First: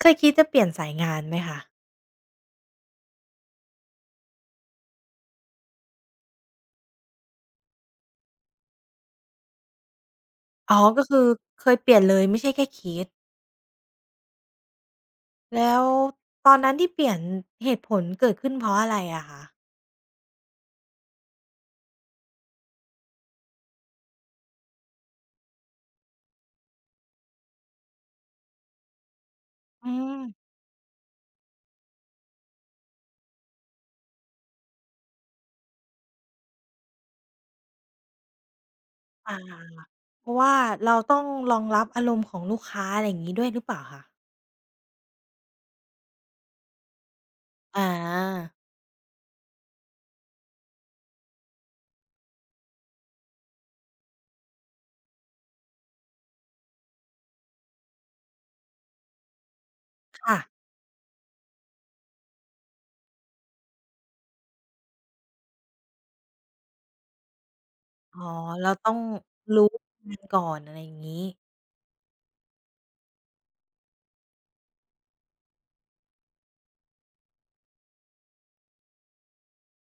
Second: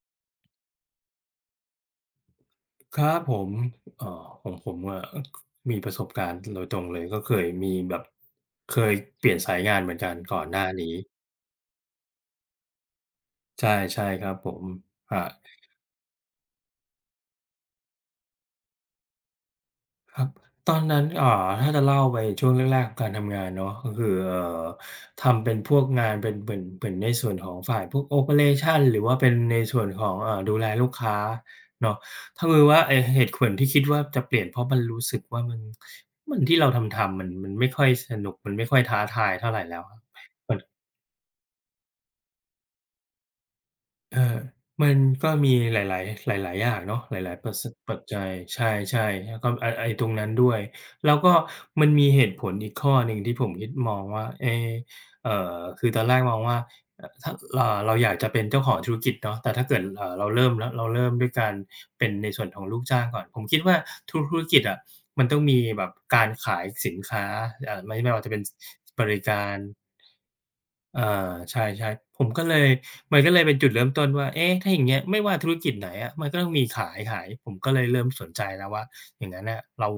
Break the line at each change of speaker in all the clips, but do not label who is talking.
เคยคิดจะเปลี่ยนสายงานไหมคะ
ครับผมเอ่อของผมอะมีประสบการณ์โดยตรงเลยก็เคยมีแบบเคยเปลี่ยนสายงานเหมือนกันก่อนหน้า
อ๋อ
นี้
ก็คือเคยเปลี่ยนเลยไม่ใช่แค่คิด
ใช่ใช่ครับผมครับ
แล้วตอนนั้นที่เปลี่ยนเหตุผลเกิดขึ้นเพราะอะไรอะคะ
ครับตอนนั้นถ้าจะเล่าไปช่วงแรกๆการทำงานเนาะก็คือทำเป็นพวกงานเป็นเหมือนในส่วนของฝ่ายพวกโอเปอเรชันหรือว่าเป็นในส่ว
อื
นของ
ม
ดูแลลูกค้าเนาะถ้าคือว่าไอ้เหตุผลที่คิดว่าจะเปลี่ยนเพราะมันรู้สึกว่ามันที่เราทำๆมันไม่ค่อยสนุกมันไม่ค่อยท้าทาย
ค่ะ
เท่าไรแล้ว
เพราะว่าเราต้องรองรับอารมณ์ของลูกค้าอะไรอย่างงี้ด้วยหรือเปล่าคะ
เออมันก็มีหลายๆ หลายๆอย่างเนาะหลายๆ
อา
ปัจจัยใช่ๆแล้วก็ไอ้ตรงนั้นด้วยแล้วก็มันมีเหตุผลอีกข้อหนึ่งที่ผมคิดมองว่าคือตอนแรกมองว่าเออถ้าเราอยากจะเป็นเจ้าของธุรกิจเนาะแต่ถ้าเกิดเรา
ค่ะ
เริ่มแล้วเราเริ่มด้วยการเป็นในส่วนของลูกจ้างก่อนผมคิดว่าทุกธุรกิจอะมันต้องมีแบบการขายสินค้าไม่
อ๋อ
ว่าจะเป็น
เราต้อง
บริการ
รู้งานก่อนอะไรอย่าง
อ
งี้
าใช่ๆผมก็เลยมันก็เลยเป็นจุดเริ่มต้นว่าเอ๊ะถ้าอย่างเงี้ยไม่ว่าธุรกิจไหนอะมันก็ต้องมีขายผมก็เลยเริ่มสนใจแล้วว่าอย่างงั้นน่ะเรา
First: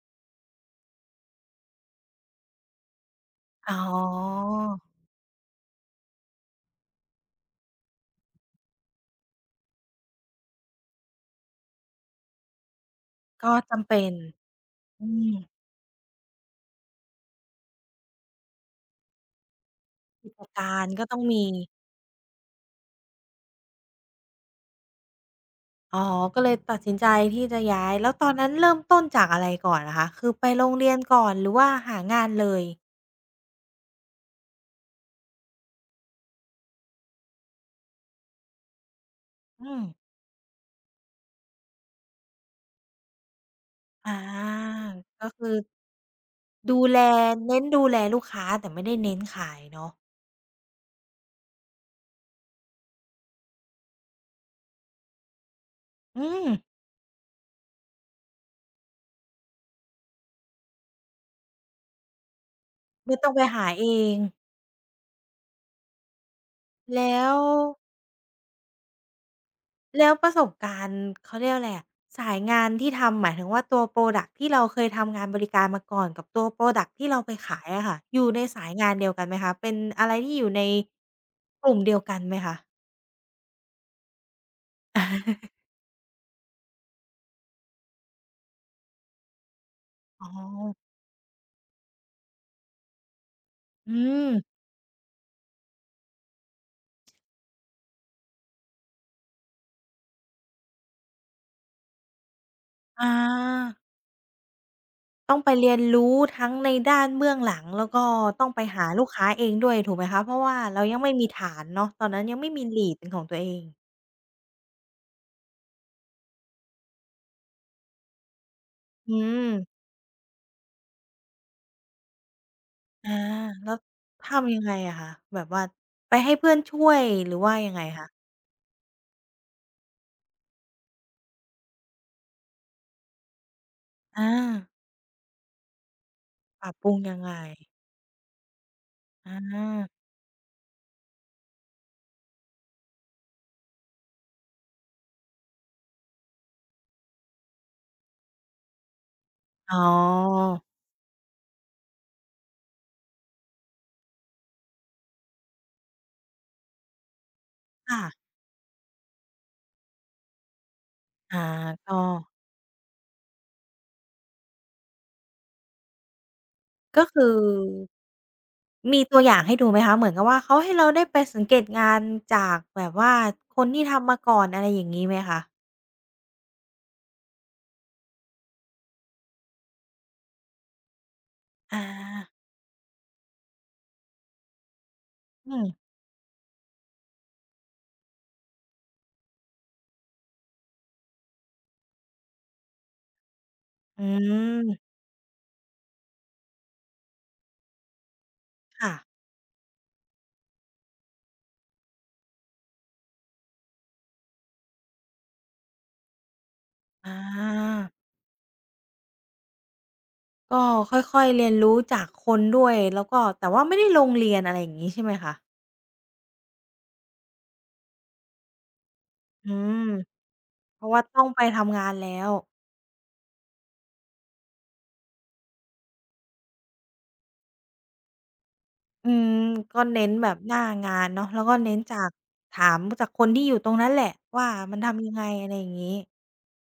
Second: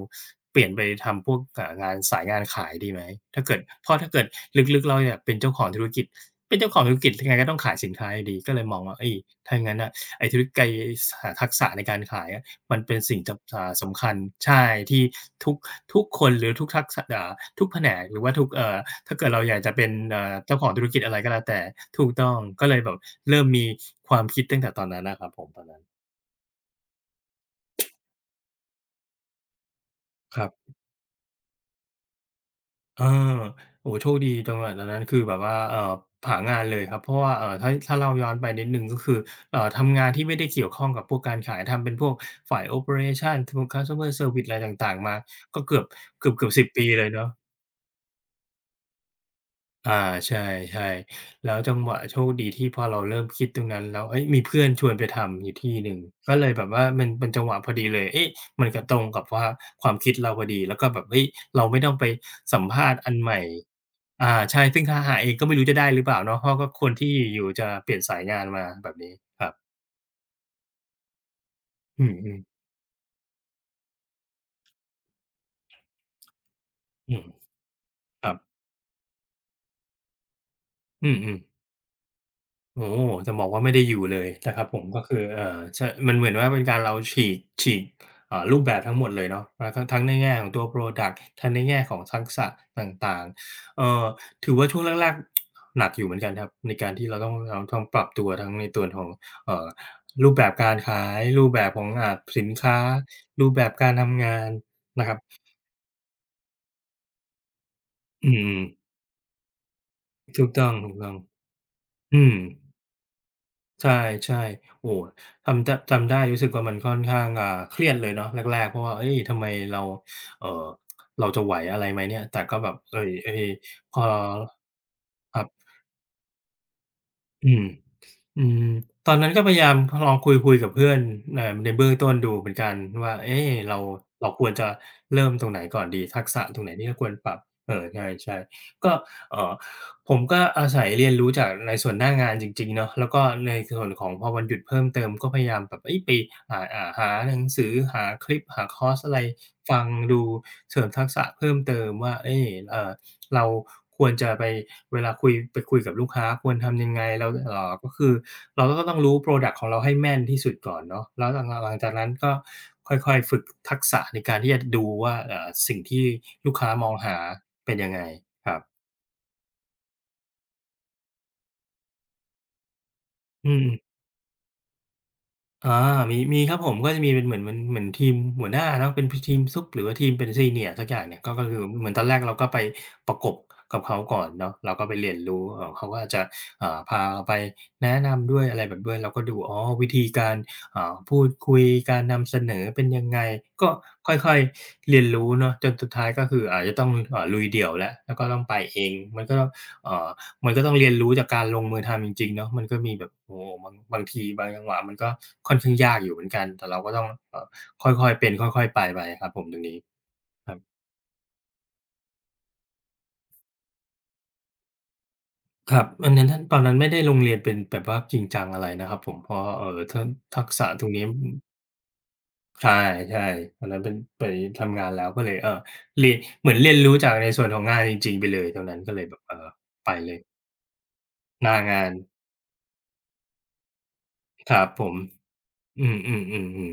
เปลี่ยนไปทำพวกงานสายงานขายดีไหม
อ๋อ
ถ้าเกิดลึกๆเราอยากเป็นเจ้าของธุรกิจเป็นเจ้าของธุรกิจยังไงก็ต้องขายสินค้าอยู่ดีก็เลยมองว่าเฮ้ยถ้างั้นน่ะไอ้ธุรไอ้สหาทักษะในการขายอะ มันเป็นสิ่ง
ก็
จำอ่า
จำ
สำ
เป็
คั
น
ญใช่ที่
อืม
ทุกทุกคนหรือทุกทักษะทุกแผนกหรือว่าทุกถ้าเกิดเราอยากจะเป็น
กิจ
เจ้าของ
กา
ธุ
ร
รกิจ
ก็
อะ
ต้
ไร
อง
ก็แล้ว
มี
แต่ถูกต้องก็เลยแบบเริ่มมีความคิดตั้งแต่ตอนนั้นน่ะครับผมตอนนั้น
อ๋อก็เลยตัดสินใจที่จะย้ายแล้วตอนนั้นเริ่มต้นจากอะไรก่อนอะคะคือ
ค
ไป
รั
โรง
บ
เรียนก่อนหรือว่าหางานเลย
เออโอ้โฮโชคดีจังหวะตอนนั้นคือแบบว่าหางานเลยครับเพราะว่าถ้าเล่าย้อนไปนิดหนึ่งก็คือ
อืม
ทำงานที่ไม่ได้เกี่ยวข้องกับพวกการขายทำเป็นพวกฝ่าย Operation ทำ
อา
Customer Service อะไรต่างๆมา
ก็คือ
ก็เกือบๆสิบ
ดู
ปี
แล
เลยเนาะ
เน้นดูแลลูกค้าแต่ไม่ได้เน้นขายเนาะ
อาใช่ๆแล้วจังหวะโชคดีที่พอเราเริ่มคิดตรงนั้นแล้วเฮ้ยมีเพื่อนชวนไปทำอยู่ที่หนึ่ง
อื
ก็เล
ม
ยแบบว่ามันเป็นจังหวะพอดีเลยเอ๊ะมันก็ตรงกับว่าความคิดเราพอดีแล้วก็แบบเฮ้ยเราไม่ต้องไปสัมภาษณ์อั
ไม่
น
ต้อ
ให
งไป
ม่
หาเอง
อาใช่ซึ่งถ้าหาเองก็ไม่รู้จะได้หรือเปล่าเนาะเพราะก็คนที่
แล้ว
อยู่จะเปลี่ยนสายงานมาแบบนี้ครับ
แล้วประสบการณ์เขาเรียกอะไรอะ
อื
สาย
ม
งา
ๆ
นที่ทำหมายถึงว่าตัวพรอดักต์ที่เราเคยทำงานบริการมาก่อนกับตัวพรอดักต์ที่
อื
เรา
ม
ไปขายอะค่ะอ
ค
ยู่
รับ
ในสายงานเดียวกันไหมคะเป็นอะไรที่อยู่ใน
อืมๆ
กลุ่มเดียวกันไหมคะ
โอ้โฮจะบอกว่าไม่ได้อยู่เลยนะครับผม
อ
ก็คือ
า
ใช่มันเหมือนว่าเป็นการเราฉีกรูปแบบทั้งหมดเลยเนาะแล้วก็ทั้งใน
อ๋อ
แง่ของตัวพรอดักต์ทั้งในแง่ของทักษะต่างๆ
อืม
ถือว่าช่วงแรกๆหนักอยู่เหมือนกันครับในการที่เราต้องปรับตัวทั้งในส่วนของเอ่อรูปแบบการขายรูปแบบของสินค้า
อา
รูปแบบการทำงานนะครับ
ต้องไปเรียนรู้ทั้งในด้านเบื้องหลังแล้วก็
อื
ต้อง
ม
ไปหาลูกค้าเองด้วยถูกไหมคะเพราะ
ถูก
ว่า
ต้อง
เรายังไม่มีฐานเนาะตอน
ๆ
นั้
อื
น
ม
ยังไม่มี lead เป็นของตัวเอง
ใช่ๆโอ้โฮทำจำได้รู้สึกว่ามันค่อนข้างเครียดเลยเนาะแรกๆเพราะว่าเฮ้
อื
ยทำไมเรา
ม
เอ่อเราจะไหวอะไรไหมเนี่ยแต่ก็แบบเอ้ย
อา
ไอย
แล้ว
พอ
ทำยังไงอะคะ
ค
แบ
รั
บ
บ
ว่าไปให้เพื่อนช่วยหรือ
อื
ว่า
ม
ยังไงคะ
อืมตอนนั้นก็พยายามลองคุยๆกับเพื่อนในเบื้องต้นดูเหมือนกันว่าเอ๊ะเรา
อา
ควรจะเริ่มตรงไหนก่อนดีทักษะตรง
ป
ไห
รั
น
บป
ที่
รุง
เราควร
ยัง
ป
ไง
รับเออใช่ๆก็
อ
เอ่อ
า
ผมก็อาศัยเรียนรู้จากในส่วนหน้างานจริงๆเนาะแล้วก็ในส่วนของพอวันหยุดเพิ่มเติมก็พยายามแบบเฮ้ยไปหาหนังสือหาคลิปหาคอร์สอะไร
อ๋
ฟังดู
อ
เสริมทักษะเพิ่มเติมว่าเอ๊ะเราควรจะไปเวลาคุยไปคุยกับลูกค้าควรทำยังไงเราก็
ค่ะ
คือเราก็ต้องรู้พรอดักต์ของเราให้แม่นที่สุดก่อนเนาะแล้วห
อา
ลังหลังจา
ก็
กนั้นก็ค่อยๆฝึกทักษะในการที่จะดูว่าสิ่งที่ลูกค้ามอง
ก็
หา
คือ
เป็นยังไงครับ
มีตัวอย่างให้ดูไหมคะเหมือนกับว่าเขาให้เราได้ไปสังเกตงานจากแบบว่า
อื
คนที่
ม
ทำมาก่อนอะไรอย่างงี้ไหมคะ
อามีมีครับผมก็จะมีเป็นเหมือนทีมหัวหน้าเนาะเป็นพทีมซุปหรือว่าทีมเป็น Senior สักอย่างเนี่ยก็คือ
อา
เหมือนตอนแรกเราก็ไปประกบกับเขาก่อนเนาะเราก็ไปเรียนรู้
อืม
เขาก็อาจจะพาเราไปแนะนำด้วยอะไรแบบด้วยเราก็ดูอ๋อวิธีการพูดคุยการนำเสนอเป็นยังไงก็
อื
ค่อยๆ
ม
เรียนรู้เนาะจนสุดท้ายก็คืออาจจะต้องลุยเดี่ยวแล้วก็ต้องไปเอ
ค่ะ
งมันก็เอ่อ มันก็ต้องเรียนรู้จากการลงมือทำจริงๆเนาะมันก็มีแบบโอ้โฮบางทีบางจังหวะมันก็ค่อนข้างยากอยู่เหมือนกันแต่เราก็ต้อง
อา
ค่อยๆเป็นค่อยๆไปครับผมตรงนี้ครับ
ก็ค่อยๆเรียนรู้จากคนด้วยแล้วก็แต่ว่าไม่ได้ลงเรียนอะไรอย่างงี้ใช่ไหมคะ
ครับอันนั้นท่านตอนนั้นไม่ได้ลงเรียนเป็นแบบว่าจริงจังอะไรนะครับผมเพราะ
อืม
ถ้าทักษะ
เพ
ตร
ราะ
ง
ว่า
นี้
ต้อง
อืม
ไปทำงานแล้ว
ใช่ตอนนั้นเป็นไปทำงานแล้วก็เลยเรียนเหมือนเรียนรู้จากในส่วนของงานจริงๆไปเลยตรงนั้นก็เลย
อื
แบบ
มก็
ไป
เน้น
เลย
แบบหน้างานเนาะแล้ว
ห
ก็
น้า
เน้น
งาน
จากถามจากคนที่อยู่ตรงนั้นแหละว่า
ครับ
มัน
ผม
ทำยังไงอะไรอย่าง
อื
งี้
ม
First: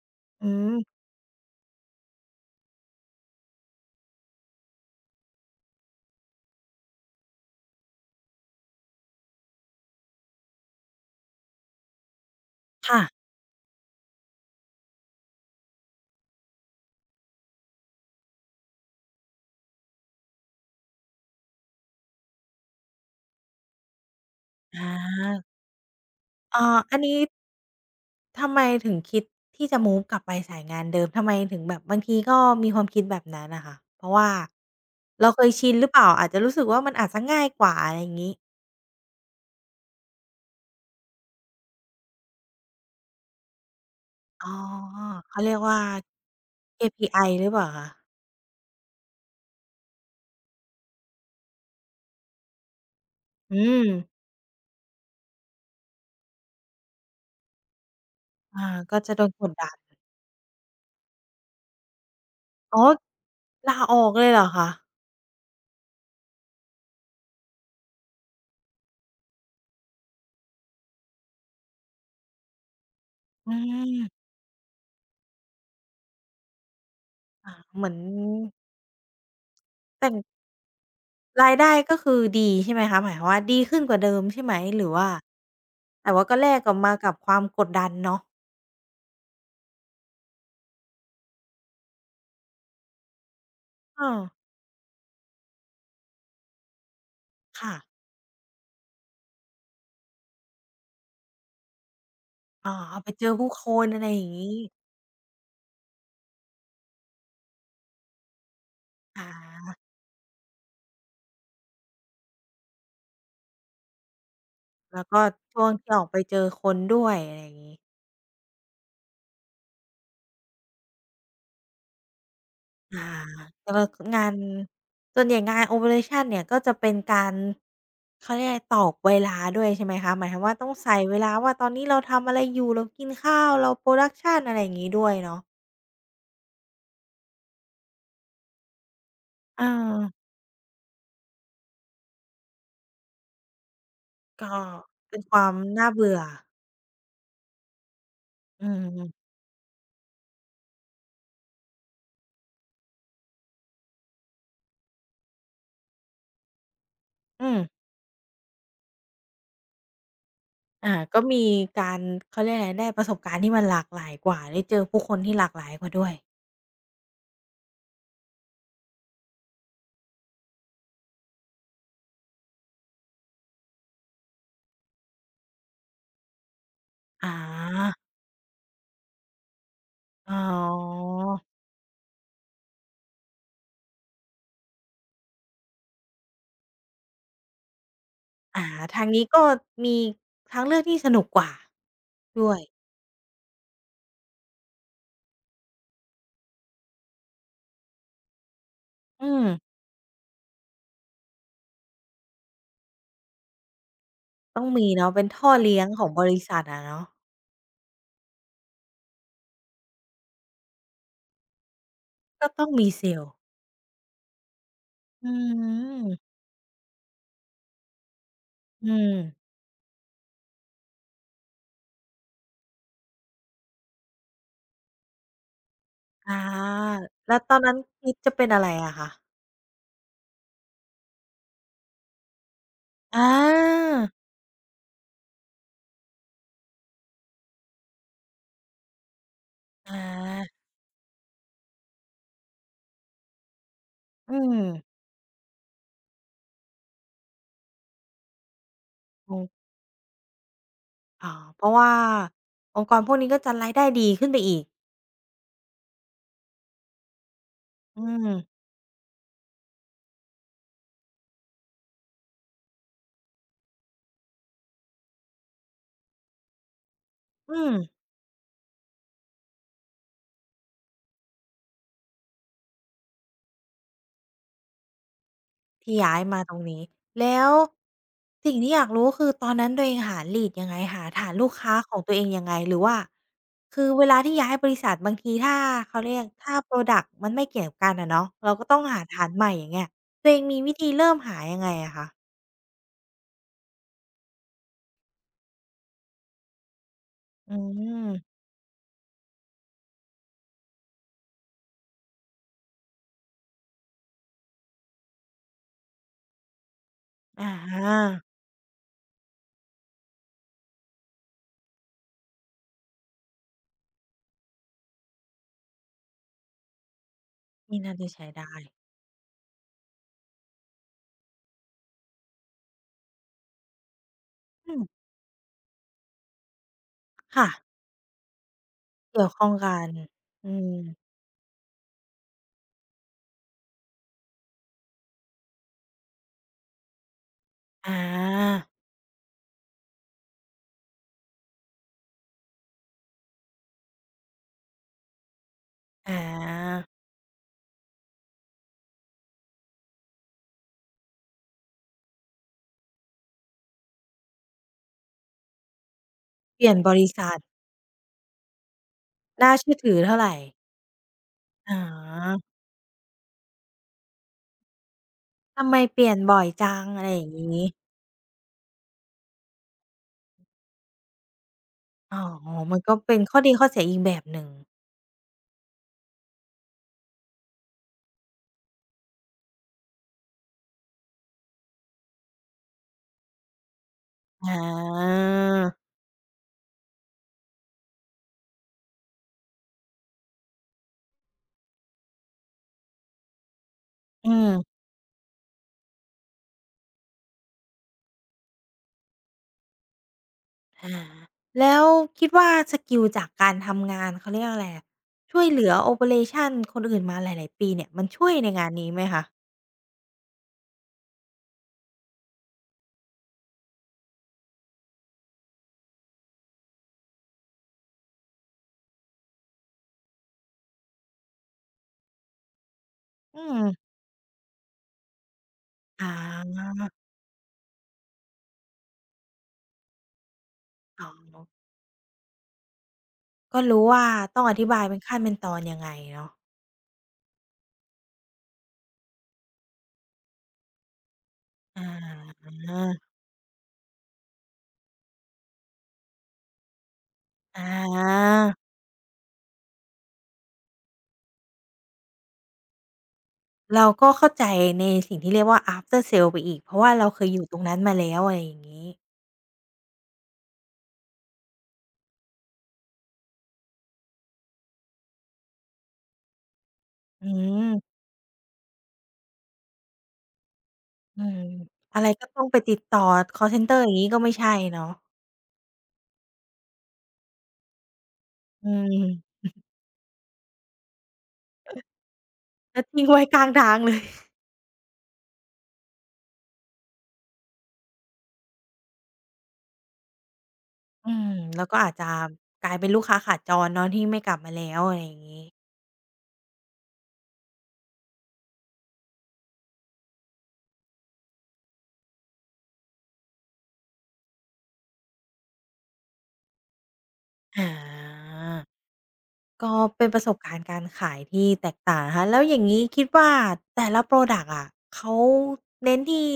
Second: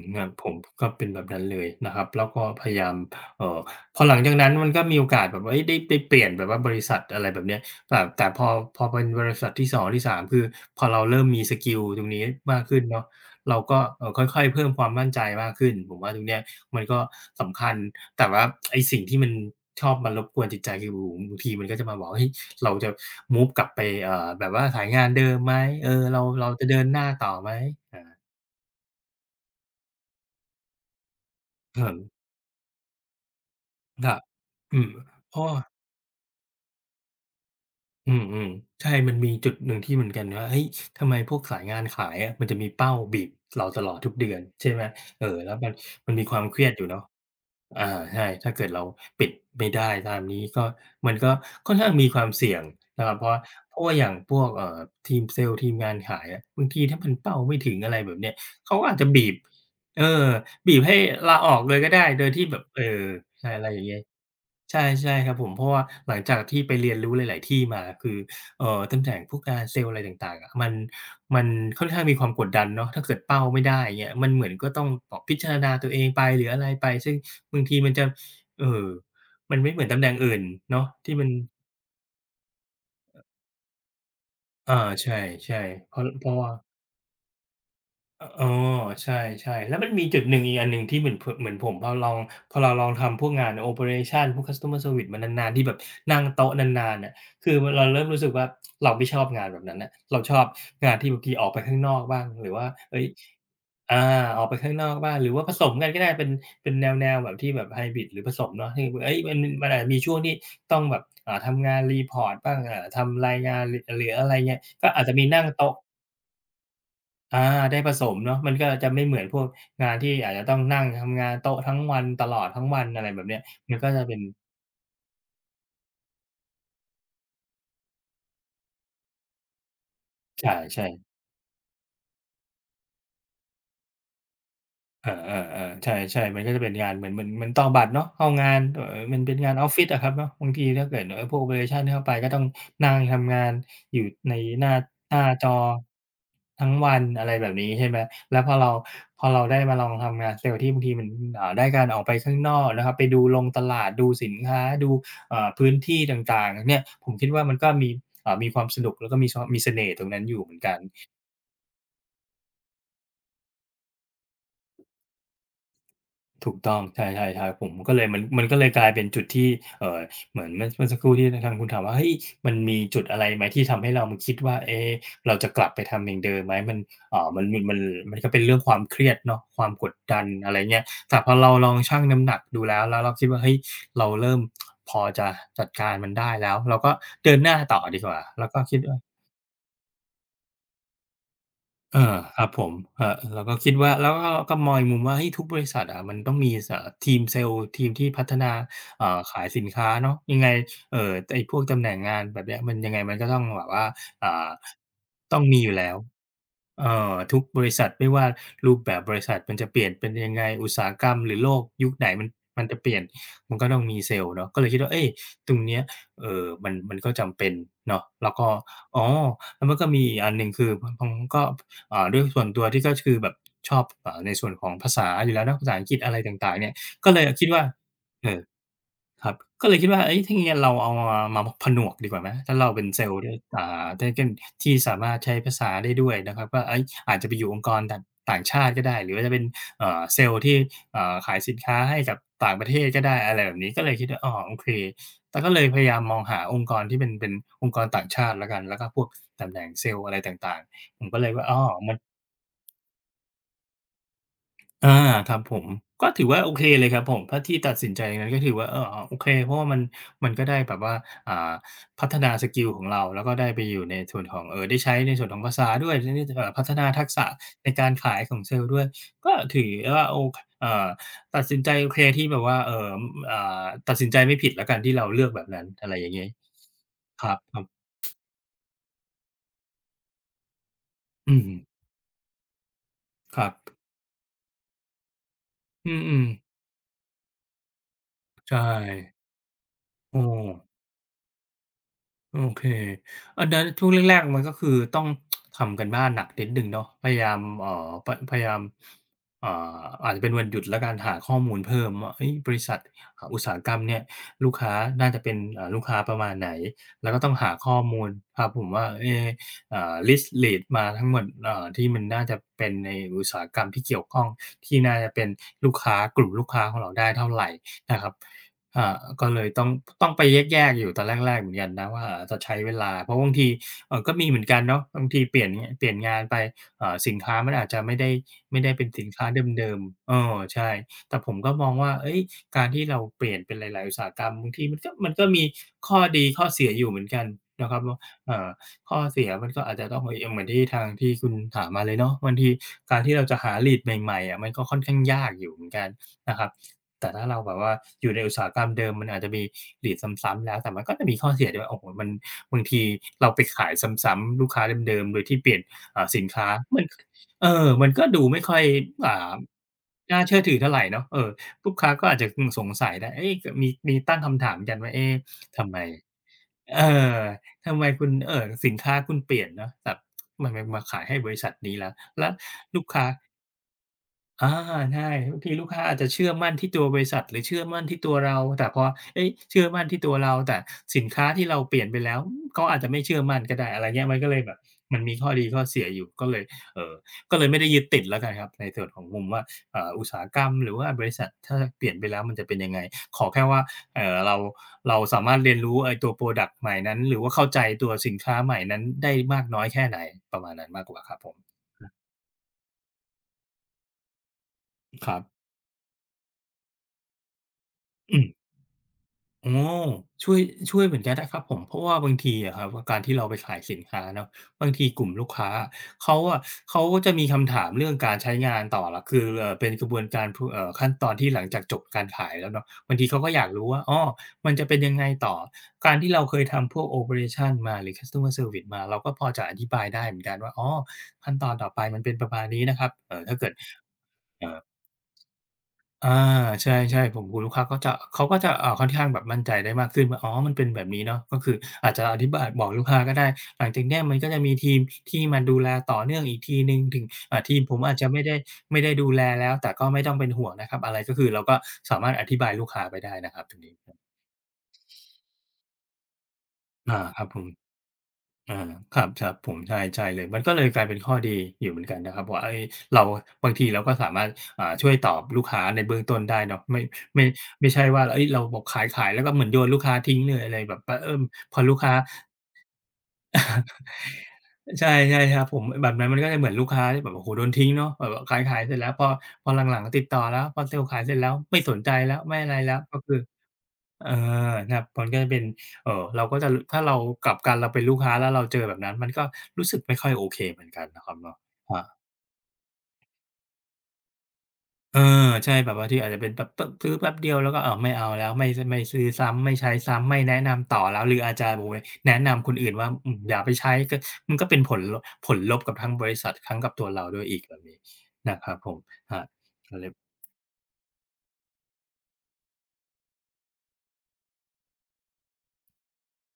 ๆๆๆครับผ
อื
มก็
ม
เป็นแบบนั้นเลยนะครับแล้วก็พยายามเอ่อพอหลังจากนั้นมันก็มีโอกาสแบบว่าเฮ้ยได้เปลี่ยนแบบว่าบริษัทอะไรแบบเนี้ยแต่พอเป็นบริษัทที่สองที่สามคือพอเราเริ่มมีสกิลตรงนี้มากขึ้น
ค่ะ
เนาะเราก็ค่อยๆเพิ่มความมั่นใจมากขึ้นผมว่าตรงเนี้ยมันก็สำคัญแต่ว่าไอ้สิ่งที่มันชอบมารบกวนจิตใจคือโอ้โฮบางทีมันก็จะมาบอกเฮ้ยเราจะมูฟกลับไปแบบว่าสาย
อา
งานเดิมไหมเออเรา
เอ่
จะ
อ
เดิน
อั
ห
น
น้า
นี้
ต่อไหมอา
ทำไมถึงคิดที่จะ move กลับไปสายงานเดิมทำไมถึงแบ
เอ
บบางที
อ
ก็มีความคิดแบบนั้นน่ะค่ะเพ
ค
ราะ
รับ
ว่า
อืม
เรา
เพ
เค
ราะ
ย
ว่า
ชินหรือเปล่าอาจจะรู้สึกว่ามันอาจจะง่ายกว่าอะไรอ
อื
ย่างงี้
มๆใช่มันมีจุดหนึ่งที่เหมือนกันว่าเฮ้ยทำไมพวกสายงานขายอะมันจะมีเป้าบีบเราตลอดทุกเดือน
อ๋อ
ใช่ไหมเออ
เขาเรี
แล้ว
ยก
มัน
ว่า
มันมีความเครียดอยู่เนาะ
KPI หรือเปล่าคะ
อาใช่ถ้าเกิดเราปิดไม่ได้ตามนี้ก็มันก็ค่อนข้างมีความเสี่ยงนะครับเพราะว่า
อื
เพ
ม
ราะว่าอย่างพวกทีมเซลส์ทีมงานขายอะบางทีถ้ามันเป้าไม่ถึงอะไรแบบเนี้ย
อา
เขาก็อา
ก็
จจะ
จะโด
บี
น
บ
กดดัน
เออบีบให้ลาออกเลยก็ได้ โดยที่แบบ
อ๋
เอ
อ
อใช่อะไรอ
ลา
ย่าง
อ
เงี้ย
อกเลยเหรอคะ
ใช่ใช่ครับผมเพราะว่าหลังจากที่ไปเรียนรู้หลายๆที่มาคือตำแหน่งพวกอาเซลส์อะไรต่างๆอะมันค่อนข้างมีความกดดันเนาะถ้าเกิดเป้า
อื
ไม่ได้อย่างเงี้ย
ม
มันเหมือนก็ต้องแบบพิจารณาตัวเองไปหรืออะไรไปซึ่ง
อา
บางที
เหมื
มั
อ
น
น
จะเอ่อมันไม่เหมือนตำแห
แต่
น่งอื่นเนาะที่มัน
รายได้ก็คือดีใช่ไหมคะหมายความว่าดีขึ้นกว่าเดิมใช่ไหมห
อา
รือว่า
ใช่เพราะ
แต่
เพ
ว่าก็
ราะ
แล
ว่า
กกลับมากับความกดดันเนาะ
ออ๋อใช่แล้วมันมีจุดหนึ่งอีกอันหนึ่งที่เหมือนผมพอเราลองทำพวกงานโอเปอเร
เออ
ชันพวก Customer Service มานานๆที่แบบนั่งโต๊ะนานๆน่ะคือ
ค่ะ
เราเริ่มรู้สึกว่าเราไม่ชอบงานแบบนั้นน่ะเราชอบงานที่บางทีออกไปข้างนอกบ้างหรือว่า
อ๋อออก
เฮ้ย
ไปเจอผู้คนอะ
อา
ไรอย่าง
อ
งี้
อกไปข้างนอกบ้างหรือว่าผสมกันก็ได้เป็นแนวๆแบบที่แบบไฮบริดหรือผสมเนาะที่เฮ้ย
อ
มัน
า
อาจมีช่วงที่ต้องแบบทำงาน report บ้างทำรายงานหรืออะไรเงี้ยก็
แล้
อาจ
ว
จะ
ก็
มีนั่ง
ช่วง
โต๊ะ
ที่ออกไปเจอคนด้วยอะ
อา
ไรอย่างงี้
ได้ผสมเนาะมันก็จะไม่เหมือนพวกงานที่อาจจะต้องนั่งทำงานโต๊ะทั้งวันตลอดทั้งวัน
อา
อะไรแบบเนี้ย
แต่
มัน
ว่า
ก็
ค
จะเป็น
งานส่วนใหญ่งานโอเปอเรชันเนี่ยก็จะเป็นการเขาเรียกอะไรตอกเวลาด้วยใช่ไหมคะหมายควา
ใ
มว่าต้อง
ช่
ใส่
ๆ
เวลาว่าตอนนี้เราทำอะไรอยู่เรากินข้าวเราโพรดักชันอะไรอย่างงี้ด้
เอ
วยเนาะ
อๆๆใช่ๆมันก็จะเป็นงานเหมือนต่อกบัตรเนาะเอางานมันเป็นงาน
เออ
ออฟฟิศอะครับเนาะบางทีถ้าเกิดพวก operation เข้าไปก็ต้องนั่งทำงานอยู่ใน
ก็
หน้าห
เป็น
น้า
ค
จ
วา
อ
มน่าเบื่อ
ทั้งวันอะไรแบบนี้ใช่ไหมแล้วพอ
อื
เราพอ
ม
เราได้มาลองทำงานเซลส์ที่บางทีมันได้การออกไปข้างนอกนะครับไปดูโรงตลาดดูสินค้าดูพื้นที่ต่างๆเนี่ยผมคิดว่า
อื
มัน
ม
ก็มีมีความสนุกแล้วก็มีเสน่ห์ตรงนั้นอยู่เหมือนกัน
อ่าก็มีการเขาเรียกอะไรได้ประสบการณ์ที่มันหลากหลายกว่าได้เจอผู้คนที่หลากหลายกว่าด้วย
ถูกต้องใช่ๆๆผมก็เลยมันก็เลยกลายเป็นจุดที่เอ่อเหมือนเมื่อสักครู่ที่ทางคุณถามว่าเฮ้ยมันมีจุดอะไรไหมที่ทำให้เรามาคิดว่าเอ๊เราจะกลับไปทำอย่างเดิมไหมมันเอ่อ
อา
มันมันมันมันก็เป็นเรื่องความเครียดเนาะความกดดัน
อ๋อ
อะไรเงี้ยแต่พอเราลองชั่งน้ำหนักดูแล้วเราคิดว่าเฮ้ยเราเริ่มพอจะจัดการมันได้แล้วเราก็เดินหน้าต่อดีกว่าแล้วก็
อ่า
คิดว่า
ทางนี้ก็มีทางเลือกที่สนุกกว่า
เออครั
ด้
บ
วย
ผมเออเราก็คิดว่าแล้วก็มองอีกมุมว่าเฮ้ยทุกบริษัทอะมันต้องมีสทีมเซลส์ทีมที่พัฒนา
อื
ขา
ม
ยสินค้าเนาะยังไงไอ้พวกตำแหน่งงานแบบเนี้ยมันยังไงมันก็ต้องแบบว่าอ่า
ต้องมีเนาะ เป็น
ต้อง
ท่อ
มีอยู่
เลี้ยง
แล้ว
ของบริษัทอะเนาะ
ทุกบริษัทไม่ว่ารูปแบบบริษัทมันจะเปลี่ยนเป็นยังไงอุตสาหกรรมหรือโลกยุคไหนมัน
ก็
มั
ต้
น
อง
จะ
มี
เปลี่ย
เซ
น
ลส์
มันก็ต้องมีเซลส์เนาะก็เลยคิดว่าเอ๊ย
อื
ตรงเนี้ย
ม
มันก็จำเป็นเนาะแล้วก็
อื
อ๋
ม
อแล้วมันก็มีอีกอันหนึ่งคือมันมันก็ ด้วยส่วนตัวที่ก็คือแบบชอบในส่วนของภาษาอยู่แล้วเนาะภาษาอังกฤษอะไร
อา
ต่างๆเนี่ยก็เลย
แล้ว
คิด
ตอน
ว่า
นั้นคิด
เอ
จะ
อ
เป็นอะไรอะคะ
ครับก็เลยคิดว่าเฮ้ยถ้าอย่างเงี้ยเราเอามาผนวกดีกว่าไหมถ้าเราเป็นเซล
อ
ล์ด้วย
า
ได้เก้นที่สามารถใช้ภาษาได้ด้วยนะครับว่าเฮ้ยอาจจะไปอยู่องค์กรต่างต่างชาติก็ได้หรือว่าจะเป็น
อ
เซลล์ที่
า
ขายสินค้าให้กับต่างประเทศก็ได้อะไรแบบนี้ก็เลยคิดว่าอ๋
อื
อโอ
ม
เคแต่ก็เลยพยายามมองหาองค์กรที่เป็นองค์กรต่างชาติแล้วกันแล้วก็พวก
อ
ตำแห
ง
น่งเซลล์อะไรต่างๆผมก็เล
อ๋อ
ยว่าอ้
เพ
อ
ราะว่า
มัน
องค์กรพวกนี้ก็จะรายได้ดีขึ้นไปอีก
อาครับผมก็ถือว่าโอเคเลยครับผมถ้าที่ตัดสิน
อื
ใจอย่าง
ม
นั้นก็ถือว่าเออโอเคเพราะว่ามันมันก็ได้แบบว่าอ่าพัฒนาสกิลของเราแล้วก็ได้ไปอยู่ในส่วนของได้ใช้ในส่วนของภาษาด้วยได้พัฒนาทักษะ
อื
ใน
ม
การขายของเซลส์ด้วยก็ถือว่าโอเอ่อตัดสินใจโอเคที่แบบว่าอ่าตัดสินใจไม่ผิดแล้วกันที่เราเลือกแบบนั้นอะ
ที่
ไรอย่า
ย้า
ง
ย
งี้
มาตรงนี้
ครับ
แล้ว
ครับ
สิ่งที่อยากรู้คือตอนนั้นตัวเองหา lead ยังไงหาฐาน
อื
ลู
ม
กค้าของตัวเองยังไงหรือว่า
ครับ
คือเวลาที่ย้ายบริษัทบางทีถ้า
อื
เขาเรีย
ม
กถ้าพรักต์มันไม่เกี่ยวกันอะเนาะ
ๆ
เรา
ใช่
ก็ต้องหาฐานใหม่อย่างเงี้ย
เออ
ตัวเองมีวิธีเริ่มหายังไงอะคะ
โอเคอันนั้นช่วงแรกๆมันก็คือต้องทำกันบ้านหนักนิดหนึ่งเนาะพยายาม
อืม
พพยายามอ่อาจจะเป็นวันหยุดแล้วกันหาข้อมูลเพิ่มว่าเฮ้ยบริษัทอุตสาหกรรมเนี่ยลูกค้าน่าจะเป็นลูกค้าประมาณไหนแล้วก็ต้อง
อ
หาข้อมูล
า
ครับผมว่าเอ๊ลิสต์ Lead มาทั้งหมดที่มันน่าจะเป็นในอุตสาหกรรมที่เกี่ยวข้อง ที่น่าจะเป็นลูกค้ากลุ่มลูกค้าของเราได้เท่าไร
นี่น่า
นะค
จะ
รับ
ใช้ได้
ก็เลยต้องไปแยกๆอยู่ตอนแรกๆเหมือนกันนะว่าจะใช้เวลาเพราะบางทีก็มีเหมือนกัน
อืม
เนาะบางทีเปลี่ยนงานไปสินค้า
ค่ะ
มันอาจจะไม่ได้ไม่ได้เป็นสิน
เกี่
ค้า
ยวข้อง
เดิ
กั
ม
น
ๆเออ
อื
ใช่
ม
แต่ผมก็มองว่าเฮ้ยการที่เราเปลี่ยนเป็นหลายๆอุตสาหกรรมบางทีมันก็มีข้อดีข้อเสียอยู่เหมือนกันนะครับ
อ
ว่าเอ่อ
า
ข้อเสียมันก็อาจจะต้องเฮ้ยเหมือนที่คุณถามมาเลยเนาะบางทีการที่เราจะหา lead ใหม่ๆอะมันก็ค่อนข้างยากอยู่เหมือนกัน
อ
นะครับ
า
แต่ถ้าเราแบบว่าอยู่ในอุตสาหกรรมเดิมมันอาจจะมี lead ซ้ำๆแล้วแต่มันก็จะมีข้อเสียด้วยโอ้โฮมันบางทีเราไปขายซ้ำๆลูกค้าเดิมๆโดยที่เปลี่ยนสินค้า
เปลี่ยน
มัน
บริษัท
เออมันก็ดูไม่ค่อยอ่า
น่าเชื่อถือเท่า
น่า
ไร
เชื่อถือเท่าไรเนาะเออลู
อ๋
กค้าก็อาจจะอื
อ
มสงสัยได้เอ๊ะกมีตั้งคำถามกันว่าเอ๊ะ
ทำ
ทำ
ไม
ไม
เปลี่ยนบ่อยจั
เอ
งอะไรอ
อ
ย่างงี้
ทำไมคุณสินค้าคุณเปลี่ยนเนาะแบบทำไมมาขายให้บริษัทนี้แล้ว
อ๋อ
แล้ว
มัน
ลูก
ก็
ค้า
เป็นข้อดีข้อเสียอีกแบบหนึ่ง
อาใช่บางทีลูกค้าอาจจะเชื่อมั่นที่ตัวบริษัทหรือเชื่อมั่นที่ตัวเราแต่พอเอ๊ยเชื่อมั่นที่ตัวเราแต่สินค้าที่เราเปลี่ยนไปแล้วอืมเขาอาจจะไม่เชื่อมั่นก็ได้อะไรเงี้ยมันก็เลย
อ
แบบมันมีข้อดีข้อเสีย
า
อยู่ก็เลยเอ่อก็เลยไม่ได้ยึดติดแล้วกันครับในส่วนของมุมว่าอุตสาหกรรมหรือว่าบริษัทถ้าเปลี่ยนไปแล้วมันจะเป็นยังไงขอแค่ว่าเอ่อ
อื
เรา
ม
เราสามารถเรียนรู้ไอ้ตัวพรอดักต์ใหม่นั้นหรือว่าเข้าใจตัวสินค้าใหม่นั้นได้มากน้อยแค่ไหนประมาณนั้นมาก
อา
กว่าครับผม
แล้วคิดว่าสกิลจากการทำงานเขาเรียกอะไรอะ
ครับ
ช่วยเหลือโอเปอเรชันคนอื่นมาหลายๆปีเนี่ย มัน
อืม
ช่วยในงานนี้ไหมคะ
อ๋อช่วยเหมือนกันนะครับผมเพราะว่าบางทีอะครับการที่เราไปขายสินค้าเนาะบางทีกลุ่มลูกค้าอะเขาอะเขาก็จะมีคำถามเรื่องการใช้งานต่อล่ะคือเป็นกระบวนการพขั้นตอนที่หลังจากจบการขายแล้วเนาะบางทีเขาก็
อื
อยากรู้ว่า
ม
อ้อมันจะเป็นยังไงต่อการ
อ
ที่เราเคยทำพ
า
วกโอเปอเรชันมาหรือ Customer Service มาเราก็พอจะอธิบายได้เหมือนกันว่าอ๋อ
อ๋อ
ขั้นตอนต่อไปมันเป็นประมาณนี้นะครับถ้าเกิด
ก็รู้ว่าต้อง
เอ่
อ
อ
ธิบายเป็นขั้นเป็นตอนยังไง
อา
เนาะ
ใช่ๆผมโอ้โฮลูกค้าก็จะเขาก็จะค่อนข้างแบบมั่นใจได้มากขึ้นว่าอ๋อมันเป็นแบบนี้เนาะก็คือ
อ
อาจจะอธิบา
า
ยบอกลูกค้าก็ได้หลังจากเนี้ยมันก็จะมีทีมที่มาดูแลต่อเนื่องอีกทีหนึ่งถึงอ่าที
อ
มผมอาจจะไม่ได้
า
ดูแลแล้วแต่ก็ไม่ต้องเป็นห่วงนะครับอะไรก็คือเราก็สามารถอธิบายลูกค้าไปได้นะครับตรงนี้
เราก็เข้าใจในสิ่งที่เรียกว่า After Sales ไปอีกเพราะว่า
อา
เรา
ค
เค
รับ
ย
ผ
อยู่
ม
ตรงนั้นมาแล้วอะไรอ
อา
ย่างงี้
ครับครับ ผมใช่ใช่เลยมันก็เลยกลายเป็นข้อดีอยู่เหมือนกันนะครับว่าเฮ้ยเราบางทีเราก็สามารถอ่าช่วยตอบลูกค้าในเบื้องต้นได้เนาะไม่ไม่
อื
ไม่ใช่
ม
ว่าเฮ้ยเราบอกขายๆแล้วก็เหมือนโยนลูกค้าทิ้งเลยอะไรแบบว่าเออ
อืม
พอลูกค้า
อะไรก็ต้องไปติดต่อคอลเซนเตอร์อย่างงี้ก็ไม่ใช่เนาะ
ใช่ใช่ครับผมแบบนั้นมันก็จะเหมือนลูกค้าที่แบบโอ้โฮโดนทิ้งเนาะแบบว่าขาย
อื
ๆเสร็จแล้วพอ
ม
พอหลังๆติดต่อแล้วพอเซลส์ขายเสร็จแล้วไม่สนใจแล้วไม่อะไรแล้
แล้
ว
ว
ก็
ทิ้ง
คือ
ไว้กลางทางเลย
เออครับมันก็จะเป็นเราก็จะรถ้าเรากลับกันเราเป็นลูกค้าแล้วเราเจอแบบนั้นมันก็รู้สึกไม่ค่อยโอเคเหมือนกันนะค
อื
รับ
ม
เนาะ
แล้ว
ค
ก็
รั
อาจ
บ
จะกลายเป็นลูกค้าขาจรเนาะที่ไม่กลับมาแล้วอะ
เอ
ไร
อ
อย่างงี้
ใช่แบบบางทีอาจจะเป็นแบบปึ๊บซื้อแป๊บเดียวแล้วก็อ้าวไม่เอาแล้วไม่ซไม่ซื้อซ้ำไม่ใช้ซ้ำไม่แนะนำต่อแล้วหรืออาจจะโอ้โฮแนะนำคนอื่นว่าอืมอย่าไปใช้ก็มันก็เป็นผลลบกับทั้งบริษัททั้งกับตัวเราด้วยอีกแบบ
อา
นี้นะครับผมครับ
ก็
ก็เลย
เป็นประสบการณ์การขายที่แตกต่างนะคะแล้วอย่างงี้คิดว่าแต่ละพรอดักต์อะเขาเน้นที่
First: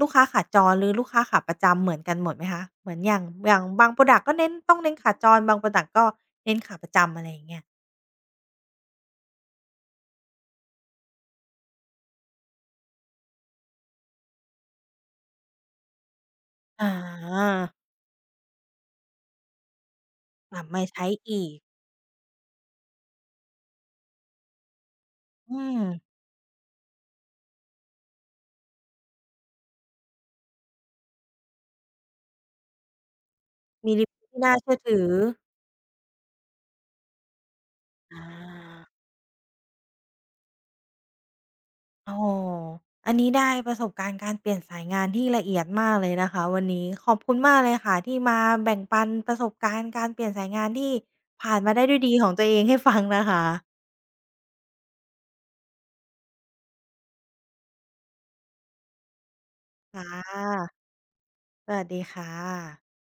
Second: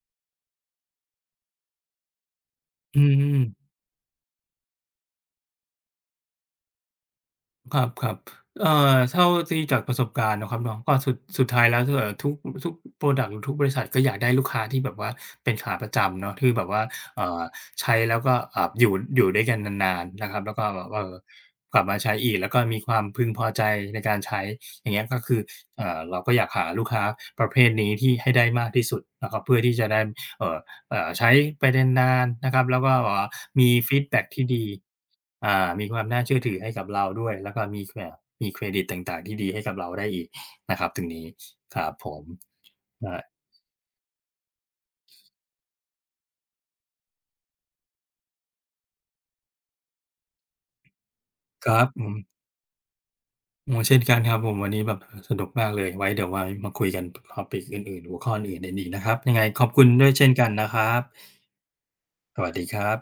ลูกค้าขาจรหรือลูกค้าขาประจำเหมือนกันหมดไหมคะเหมือน
อื
อย่าง
ม
บางพรอดักต์ก็เน้นต้องเน้นขาจรบางพรอดักต์ก็เน้นขาประจำอะไรอย่างเงี้ย
ครับครับเท่าที่จากประสบการณ์เนาะครับเนาะก็สุดท้ายแล้วทุกทุกพรอดักต์หรือทุกบริษัทก็อยากได้ลูกค้าที่แบบว่าเป็นขาประจำเนาะที่แบบว่า
อา
เอ่อใช้แล้วก็อ่าอยู่ด้วยกันนานๆนะครับ
ก
แล้ว
ลั
ก็
บ
แบ
มา
บ
ใช้อีก
กลับมาใช้อีกแล้วก็มีความพึงพอใจในการใช้อย่างเงี้ยก็คือ
อืม
เราก็อยากหาลูกค้าประเภทนี้ที่ให้ได้มากที่สุดนะครับเพื่อที่จะได้เอ่อ ใช้ไปนานๆนะครับแล้วก็แบบว่ามี
มี
ฟี
รี
ด
วิ
แบ็
ว
ก
ที่
ที่
น่า
ดี
เชื่อถือ
อ่ามีความน่าเชื่อถือให้กับเราด้วยแล้วก็มี
อา
มีเครดิตต่างๆที่ดีให้กับเราได้อีกนะครับตรงนี้ครับผ
โอ้
ม
โฮอัน
อา
นี้ได้ประสบการณ์การเปลี่ยนสายงานที่ละเอียดมากเลยนะคะวันนี้ขอบคุณมากเลยค่ะที่มาแบ่งปันประสบการณ์การเปลี่ยนสายงานที่ผ่าน
ค
มา
รั
ได้
บ
ด้วย
อื
ดี
ม
ของตัวเองให้ฟังนะคะ
โอ้เช่นกันครับผมวันนี้แบบเออสนุกมากเลยไว้เดี๋ยวไว้มาคุยกัน topic อื่นๆหัวข้ออื่นๆอีกนะครับยังไงขอบคุณ
ค่ะ
ด้วยเช่นกันนะครับ
สวัสดีค่
สวัสดีครับ
ะ